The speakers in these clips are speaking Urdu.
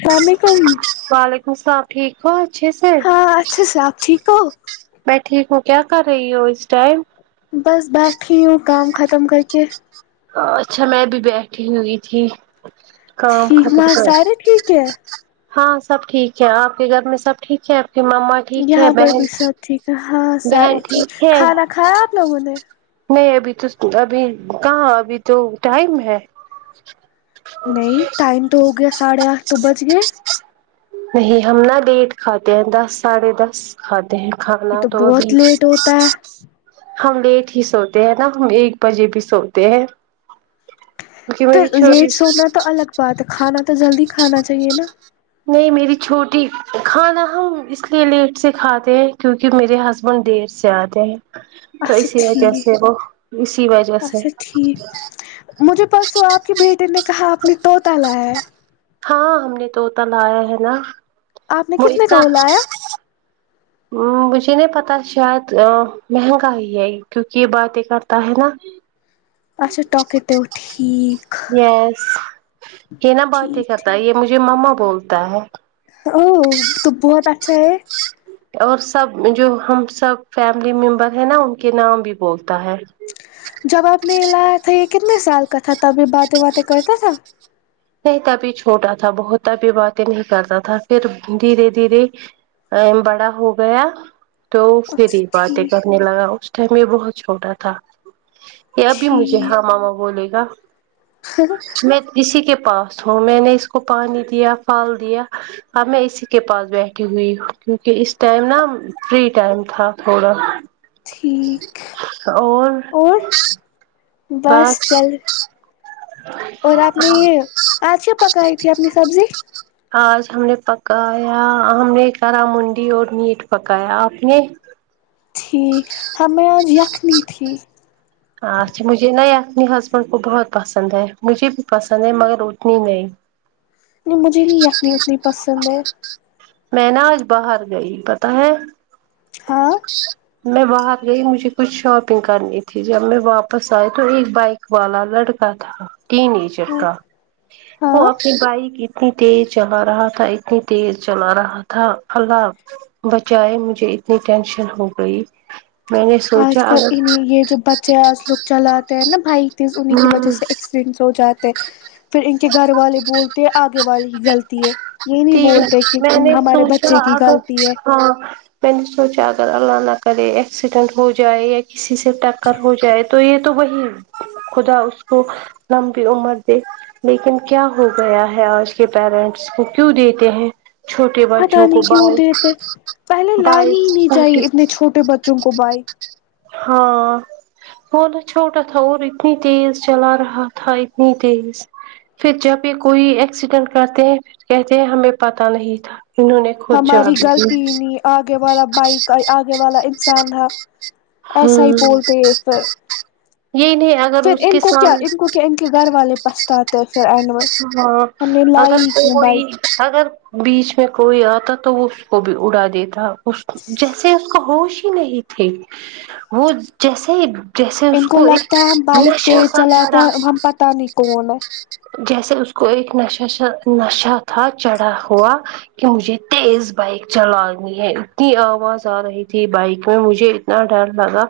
السلام علیکم وعلیکم السلام ٹھیک تو ہے اچھے سے آ اچھا سے آپ ٹھیک ہو میں ٹھیک ہوں کیا کر رہی ہوں اس ٹائم بس بیٹھی ہوں کام ختم کر کے اچھا میں بھی بیٹھی ہوئی تھی کام ٹھیک ختم وہاں کر سارے ٹھیک ہے ہاں سب ٹھیک ہے آپ کے گھر میں سب ٹھیک ہے آپ کے ماما یہاں پر بھی سب ٹھیک ہے ہاں بہن ساری ٹھیک ہے کھانا کھایا آپ لوگوں نے نہیں ابھی تو ابھی کہاں ابھی تو ٹائم ہے نہیں ٹائم تو ہو گیا ساڑھے آٹھ تو بج گئے نہیں ہم نا لییٹ کھاتے ہیں دس ساڑھے دس کھاتے ہیں یہ کھانا تو بہت ابھی لیٹ ہوتا ہے ہم لیٹ ہی سوتے ہیں نا ہم ایک بجے بھی سوتے ہیں کیونکہ میری چھوٹی بٹ کھانا تو جلدی کھانا چاہیے نا نہیں میری چھوٹی کھانا ہم اس لیے لیٹ سے کھاتے ہیں کیونکہ میرے ہسبین پن دیر سے آتے ہیں تو اچھا اسی وجہ سے ٹھیک وہ اسی وجہ سے اچھا ٹھیک مجھے پرسوں آپ کے بیٹے نے کہا آپ نے طوطا لایا ہے ہاں ہم نے طوطا لایا ہے نا آپ نے وہ کتنے اتنا کو لیاہے مجھے نہیں پتا شاید مہنگا ہی ہے کیونکہ یہ باتیں کرتا ہے نا اچھا ٹاک کرتا وہ ٹھیک یس یہ نا بات ہی ٹھیک کرتا ہے ٹھیک یہ مجھے مما بولتا ہے وہہ یہتو بہت اچھا ہے اور سب جو ہم سب فیملی ممبر ہیں نا ان کے نام بھی بولتا ہے جب آپ نے یہ لایا تھا یہ کتنے سال کا تھا تب یہ باتیں واتے کرتا تھا نہیں تبھی چھوٹا تھا بہت تبھی باتیں نہیں کرتا تھا پھر دھیرے دھیرے ہمم بڑا ہو گیا تو پھر ہی اچھا باتیں ٹھیک کرنے لگا اس ٹائم میں بہت چھوٹا تھا یہ ابھی مجھے ٹھیک ہاں ماما بولے گا میں اسی کے پاس ہوں میں نے اس کو پانی دیا پھال دیا اب میں اسی کے پاس بیٹھی ہوئی ہ کیونکہ اس ٹائم نا فری ٹائم تھا تھوڑا ٹھیک اور اور بس چل اور آپ نے یہ آج کیا پکائی تھی اپنی سبزی [unintelligible] آج ہم نے پکایا ہم نے کرا منڈی اور میٹ پکایا آپ نے ٹھیک ہمیں آج یخنی تھی اچھا مجھے ناں یہ اپنی ہسبینڈ کو بہت پسند ہے مجھے بھی پسند ہے مگر اتنی نہیں مجھے نہیں یخنی اتنی پسند ہے میں ناں آج باہر گئی پتہ ہے ہاں [inaudible] میں باہر گئی مجھے کچھ شاپنگ کرنی تھی جب میں واپس آئی تو ایک بائک والا لڑکا تھا تین ایچ کا ہاں وہ اپنی بائک اتنی تیز چلا رہا تھا اتنی تیز چلا رہا تھا اللہ بچائے مجھے اتنی ٹینشن ہو گئی میں نے سوچا آج کل اگر انہیں یہ جو بچے آج لوگ چلاتے ہیں نا بائکز ان ہی کی وجہ اگر سے ہوجاتے پھر ان کے گھر والے بولتے ہیں آگے والے ہی غلطی ہے یہ نہیں تین بولتے کہ میں نے ہمارے سوچا بچے کی اگر غلطی ہے ہاں میں نے سوچا اگر اللہ نہ کرے ایکسیڈنٹ ہو جائے کسی سے ٹکر ہو جائے تو یہ تو وہی ہے خدا اس کو لمبی عمر دے لیکن کیا ہو گیا ہے آج کے پیرنٹس کو کیوں دیتے ہیں چھوٹے پتہ بچوں کو نہیں کیوں بائک دیتے پہلے بائک لانی ہی نہیں اسکوٹی چاہیے اتنے چھوٹے بچوں کو بائک ہاں بہت ہی چھوٹا تھا اور اتنی تیز چلا رہا تھا اتنی تیز پھر جب یہ کوئی ایکسیڈینٹ کرتے ہیں کہتے ہیں ہمیں پتہ نہیں تھا انہوں نے خود جا ہماری بھی لی غلطی ہی نہیں آگے والا بائک آگے والا انسان ہے ایسا ہی ہوں بولتے ہیں پھر یہ نہیں آ پھر ان کو کیا ان کو کیا ان کے گھر والے پچھتاتے ہیں پھر اینڈ میں ہاں ہم نے اگر لائی کیوں کوئی بائک اگر بیچ میں کوئی آتا تو وہ اس کو بھی اڑا دیتا جیسے اس کو ہوش ہی نہیں تھے وہ جیسے ہی ان کو لگتا ہے ہم بائک تیز سا چلاتے چڑھا تھا ہیں ہم پتہ نہیں کون ہیں جیسے اس کو ایک نش نشہ تھا چڑھا ہوا کہ مجھے تیز بائک چلانی ہے اتنی آواز آ رہی تھی بائک میں مجھے اتنا ڈر لگا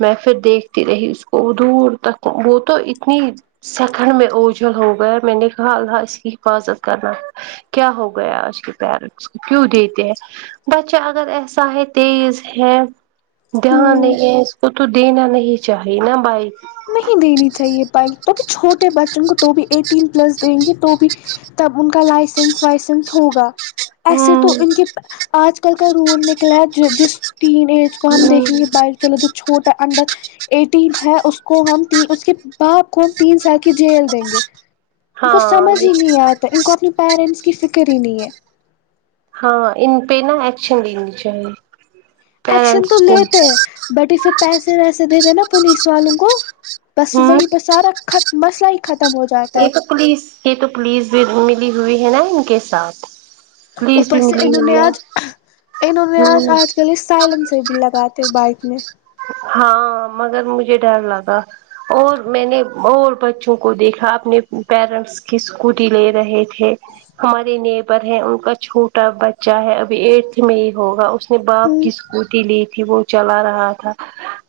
میں پھر دیکھتی رہی اس کو دور تک وہ تو اتنی سیکنڈ میں اوجھل ہو گیا میں نے کہا اللہ اس کی حفاظت کرنا کیا ہو گیا اس کے پیرنٹس کو کیوں دیتے ہیں بچہ اگر ایسا ہے تیز ہے دھیان ہوں نہیں ہے اس کو تو دینا نہیں چاہیے ناں بھائی نہیں دینی چاہیے بائک تو بھی چھوٹے بچوں کو تو بھی ایٹین پلس دیں گے تو بھی تب ان کا لائسنس وائسنس ہوگا ایسے ہوں تو ان کے آج کل کا رول نکلا ہے جس ٹین ایج کو ہم ہوں دیکھیں گے بائک چلے جو چھوٹا انڈر ایٹین ہے اس کو ہم اس کے باپ کو ہم تین سال کی جیل دیں گے ان کو ہاں سمجھ یہ ہی نہیں آتا ان کو اپنی پیرنٹس کی فکر ہی نہیں ہے ہاں ان پہ نا ایکشن لینی چاہیے ایکشن تو پیرنٹس کو لیتے ہیں بٹ یہ پھر پیسے ویسے دے دے ناں پولیس والوں کو بس ہوں وہیں پہ سارا خت مسئل ختم ہو جاتا یہ ہے تو پولیس یہ تو پولیس بھی ملی ہوئی ہے نا ان کے ساتھ پولیس اوپر بھی سے ملی انہوں نے ہوئی ہے آج انہوں نے آج ہوں آج کل سائلنسر بھی لگاتا تو بائک میں ہاں مگر مجھے ڈر لگا اور میں نے اور بچوں کو دیکھا اپنے پیرنٹس اس کی اسکوٹی لے رہے تھے ہمارے نیبر ہیں ان کا چھوٹا بچہ ہے ابھی ایرٹھ میں ہی ہوگا اس اپنے ہ باپ کی اسکوٹی لی تھی وہ چلا رہا تھا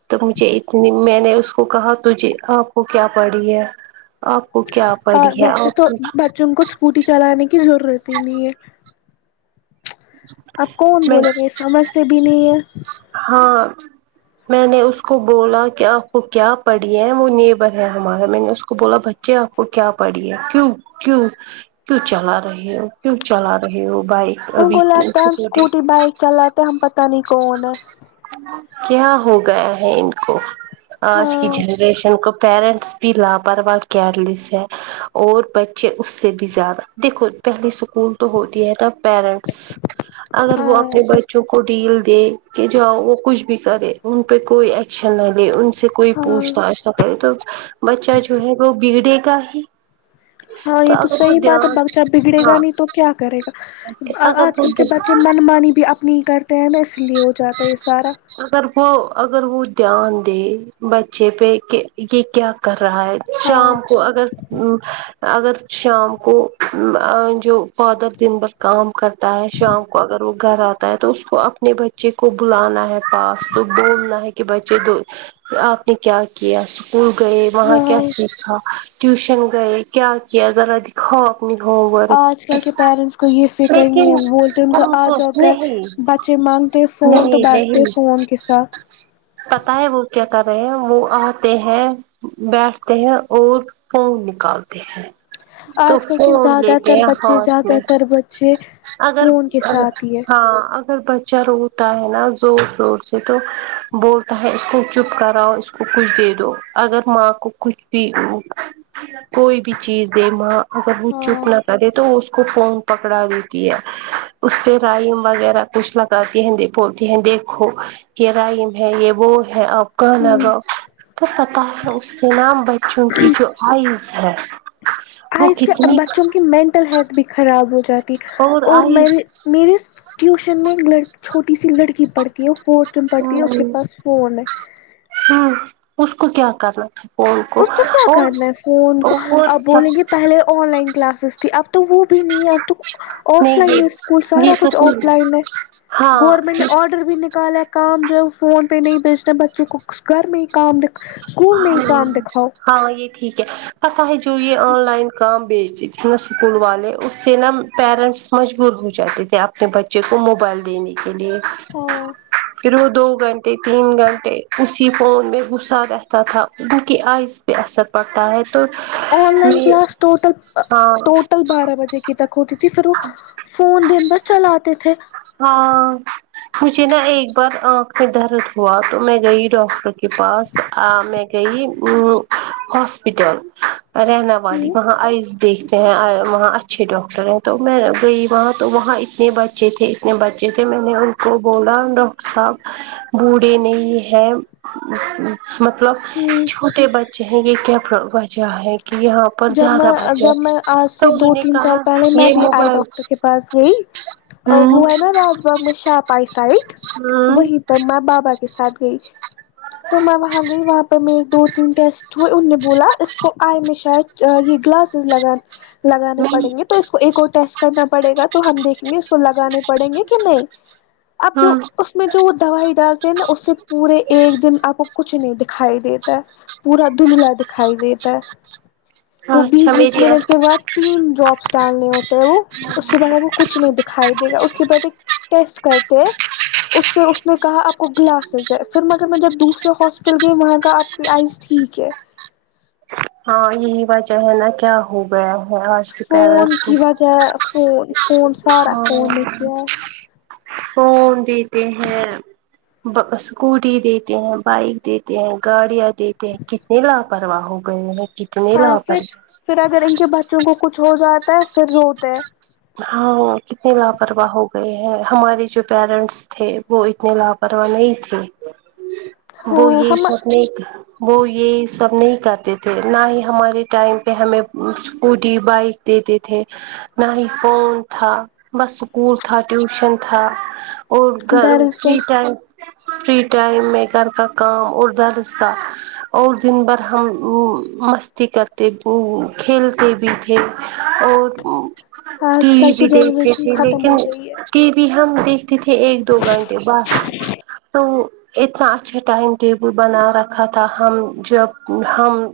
تو مجھے اتنی میں نے اس کو کہا توجے آپ کو کیا پڑی ہے آپ کو کیا پڑی اور ہے ویسے آپ تو کو بچوں کو اسکوٹی چلانے کی ضرورت ہی نہیں ہے آب کون میں بولیں گے سمجھتے بھی نہیں ہے ہاں میں نے اس کو بولا کہ آپ کو کیا پڑھی ہے وہ نیبر ہے ہمارا میں نے اس کو بولا آپ کو کیا پڑی ہے کیوں کیوں کیوں چلا رہے ہو کیوں چلا رہے ہو بائک ابھی تو ہم اسکوٹی بائک چلاتے ہیں ہم پتہ نہیں کون ہے کیا ہو گیا ہے ان کو آج کی ہاں جنریشن کو پیرنٹس لاپرواہ کیئر لیس ہے اور بچے اس سے بھی زیادہ دیکھو پہلے اسکول تو ہوتی ہے نا پیرنٹس اگر وہ ہاں اپنے بچوں کو ڈیل دے کہ جاؤ وہ کچھ بھی کرے ان پہ کوئی شن نہ دے ان سے کوئی پوچھ ہاں تاچھ نہ کرے تو بچہ جو ہے وہ بگڑے گا ہی ہاں یہ تو اگر وہ صحیح بات ہے دھیان بچہ بگڑے ہاں گا نہیں تو کیا کرے گا اگر آج وہ کل کے دھیان بچے من مانی بھی اپنی ہی کرتے ہیں نا اس لیے ہو جاتا ہے یہ سارا اگر وہ اگر وہ دھیان دے بچے پہ کہ یہ کیا کر رہا ہے ہاں شام کو اگر اگر شام کو جو فادر دن کام کرتا ہے شام کو اگر وہ گھر آتا ہے تو اس کو اپنے بچے کو بلانا ہے پاس تو بولنا ہے کہ بچے کو آپ نے کیا کیا اسکول گئے وہاں کیا ہاں سیکھا ٹیوشن گئے کیا کیا ذرا ہاں اپنی ہوور آج کل کے پیرنٹس کو یہ فکر نہیں لیکن ہے ہم سوچتے ہی جی مانگ نہیں نہیں پتا ہے وہ کیا کر رہے ہیں وہ آتے ہیں بیٹھتے ہیں اور فون نکالتے ہیں تو آج کل کے فون لے زیادہ تر کے بچے ہاتھ زیادہ میں تر بچے اگر فون کے ساتھ ہی ہے ہاں اگر بچہ روتا ہے نا زور زور سے تو بولتا ہے اس کو چپ کراؤ اس کچھ دے دو اگر ماں کو کچھ بھی کوئی بھی چیز دے ماں اگر وہ ہاں چپ نہ کرے تو اس کو فون پکڑا دیتی ہے اس پہ رائم وغیرہ کچھ لگاتی ہیں بولتی ہیں دیکھو یہ رائم ہے یہ وہ ہے ہوں کاناگاؤ تو پتہ ہے اس سے نام بچوں کی جو آئز ہے وہ ایس کیا کتنی بچوں کی مینٹل ہیلتھ بھی خراب ہو جاتی اور میں میرے ٹیوشن میں لڈ چھوٹی سی لڑکی پڑھتی وہ فورتھ میں پڑھتی ہے اس کے پاس فون ہے ہاں اس کو کیا کرنا تھا فون اس کو کیا اور کرنا ہے فون کو اور اب سب بولیں گے پہلے آن لائن کلاسز تھی اب تو وہ بھی نہیں ہے اب تو آف نہیں لائن ہے اسکول یہ یہ سارا تو کچھ آف لائن ہے گورنمنٹ ہاں نے آرڈر بھی نکالا کام جو ہے فون پہ نہیں بیچتے بچوں کو گھر میں ہی کام د اسکول میں ہی کام دکھ ہاں یہ ٹھیک ہے پتہ ہے جو یہ آن لائن کام بیچتی نہ اسکول والے اس سے نا پیرنٹس مجبور ہو جاتے تھے اپنے بچے کو موبائل دینے کے لیے ہ تو دو گھنٹے تین گھنٹے اسی فون میں غسہ رہتا تھا انکہ آز پہ اثر پڑتا ہے تو آن لائن میں کلاس ٹوٹل ہاں ٹوٹل بارہ بجے کی تک ہوتی تھی پھر وہ فون دن بس چلاتے تھے ہاں مجھے نا ایک بار آنکھ میں درد ہوا تو میں گئی ڈاکٹر پاس میں گئی ہاسپٹل رہنا یا وہاں آز دیکھتے ہیں وہاں اچھے ڈاکٹر ہیں تو میں گئی وہاں تو وہاں اتنے بچے تھے اپنے بچے تھے میں نے ان کو بولا ڈاکٹر صاحب بوڑھے نہیں ہیں مطلب ہوں، چھوٹے بچے ہیں یے کیا وجہ ہے کہ یہاں پر جب زیادہ میں بچے جب میں آج سے تو انہوں دو نے تین سال کہا پہلے میں یہ بھی آئی موبائل ڈاکٹر کے پاس گئی ہوں وہ ہے نا راج باغ میں شاپائی سائڈ ہوں وہی پھر میں بابا کے ساتھ گئی تو میں وہاں گئی وہاں پر میرے دو تین ٹیسٹ ہوئے ان نے بولا اس کو آئی مش شاید یہ گللاسز لگان لگانے میں پڑیں گے تو اس کو ایک اور ٹیسٹ کرنا پڑے گا تو ہم دیکھیں گے اس کو لگانے پڑیں گے کہ نہیں اب جو ہاں اس میں جو دوائی ڈالتے ہیں نا اس سے پورے ایک دن آپ کو کچھ نہیں دکھائی دیتا ہے پورا دندلا دکھائی دیتا ہے وہ ہاں اچھا بیس بیس میری منٹ کے بعد تین ڈراپس ڈالنے ہوتے ہیں وہ اس کے بعد کو کچھ نہیں دکھائی دے گا اس کے بعد ایک ٹیسٹ کرتے ہیں اس سے اس نے کہا آپ کو گلاسز ہے پھر مگر میں جب دوسرے ہاسپٹل گئی وہاں کا آپ کی آئس ٹھیک ہے ہاں یہی وجہ ہے نا کیا ہو گیا ہے آج کے پیرنٹس فون کو کی وجہ فون فون سارا فون نے کیا ہے فون دیتے ہیں اسکوٹی دیتے ہیں بائک دیتے ہیں گاڑیاں دیتے ہیں کتنی لاپرواہ ہو گئے ہیں کتنے ہاں پھر لاپرواہ پھر اگر ان کے بچوں کو کچھ ہو جاتا ہے پھر روتے ہیں ہاں کتنے لاپرواہ ہو گئے ہے ہمارے جو پیرنٹس تھے وہ اتنے لاپرواہ نہیں تھے وہ یہی ہاں ہم سب نہیں تھے وہ یے سب نہیں کرتے تھے نہ ہی ہمارے ٹائم پے ہمیں اسکوٹی بائک دیتے تھے نہ ہی فون تھا بس اسکول تھا ٹیوشن تھا اور گر ڈر سے کی ٹائم فری ٹائم میں گھر کا کام اڑد رس تھا اور دن بھر ہم مستی کرتے کھیلتے بھی تھے اور ٹی آج کل وی کی بھی دیکھتے جنریشن تھے ختم ہو لیکن گئی ہے ٹی وی ہم دیکھتے تھے ایک دو گھنٹے بس تو وہ اتنا اچھا ٹائم ٹیبل بنا رکھا تھا ہم جب ہم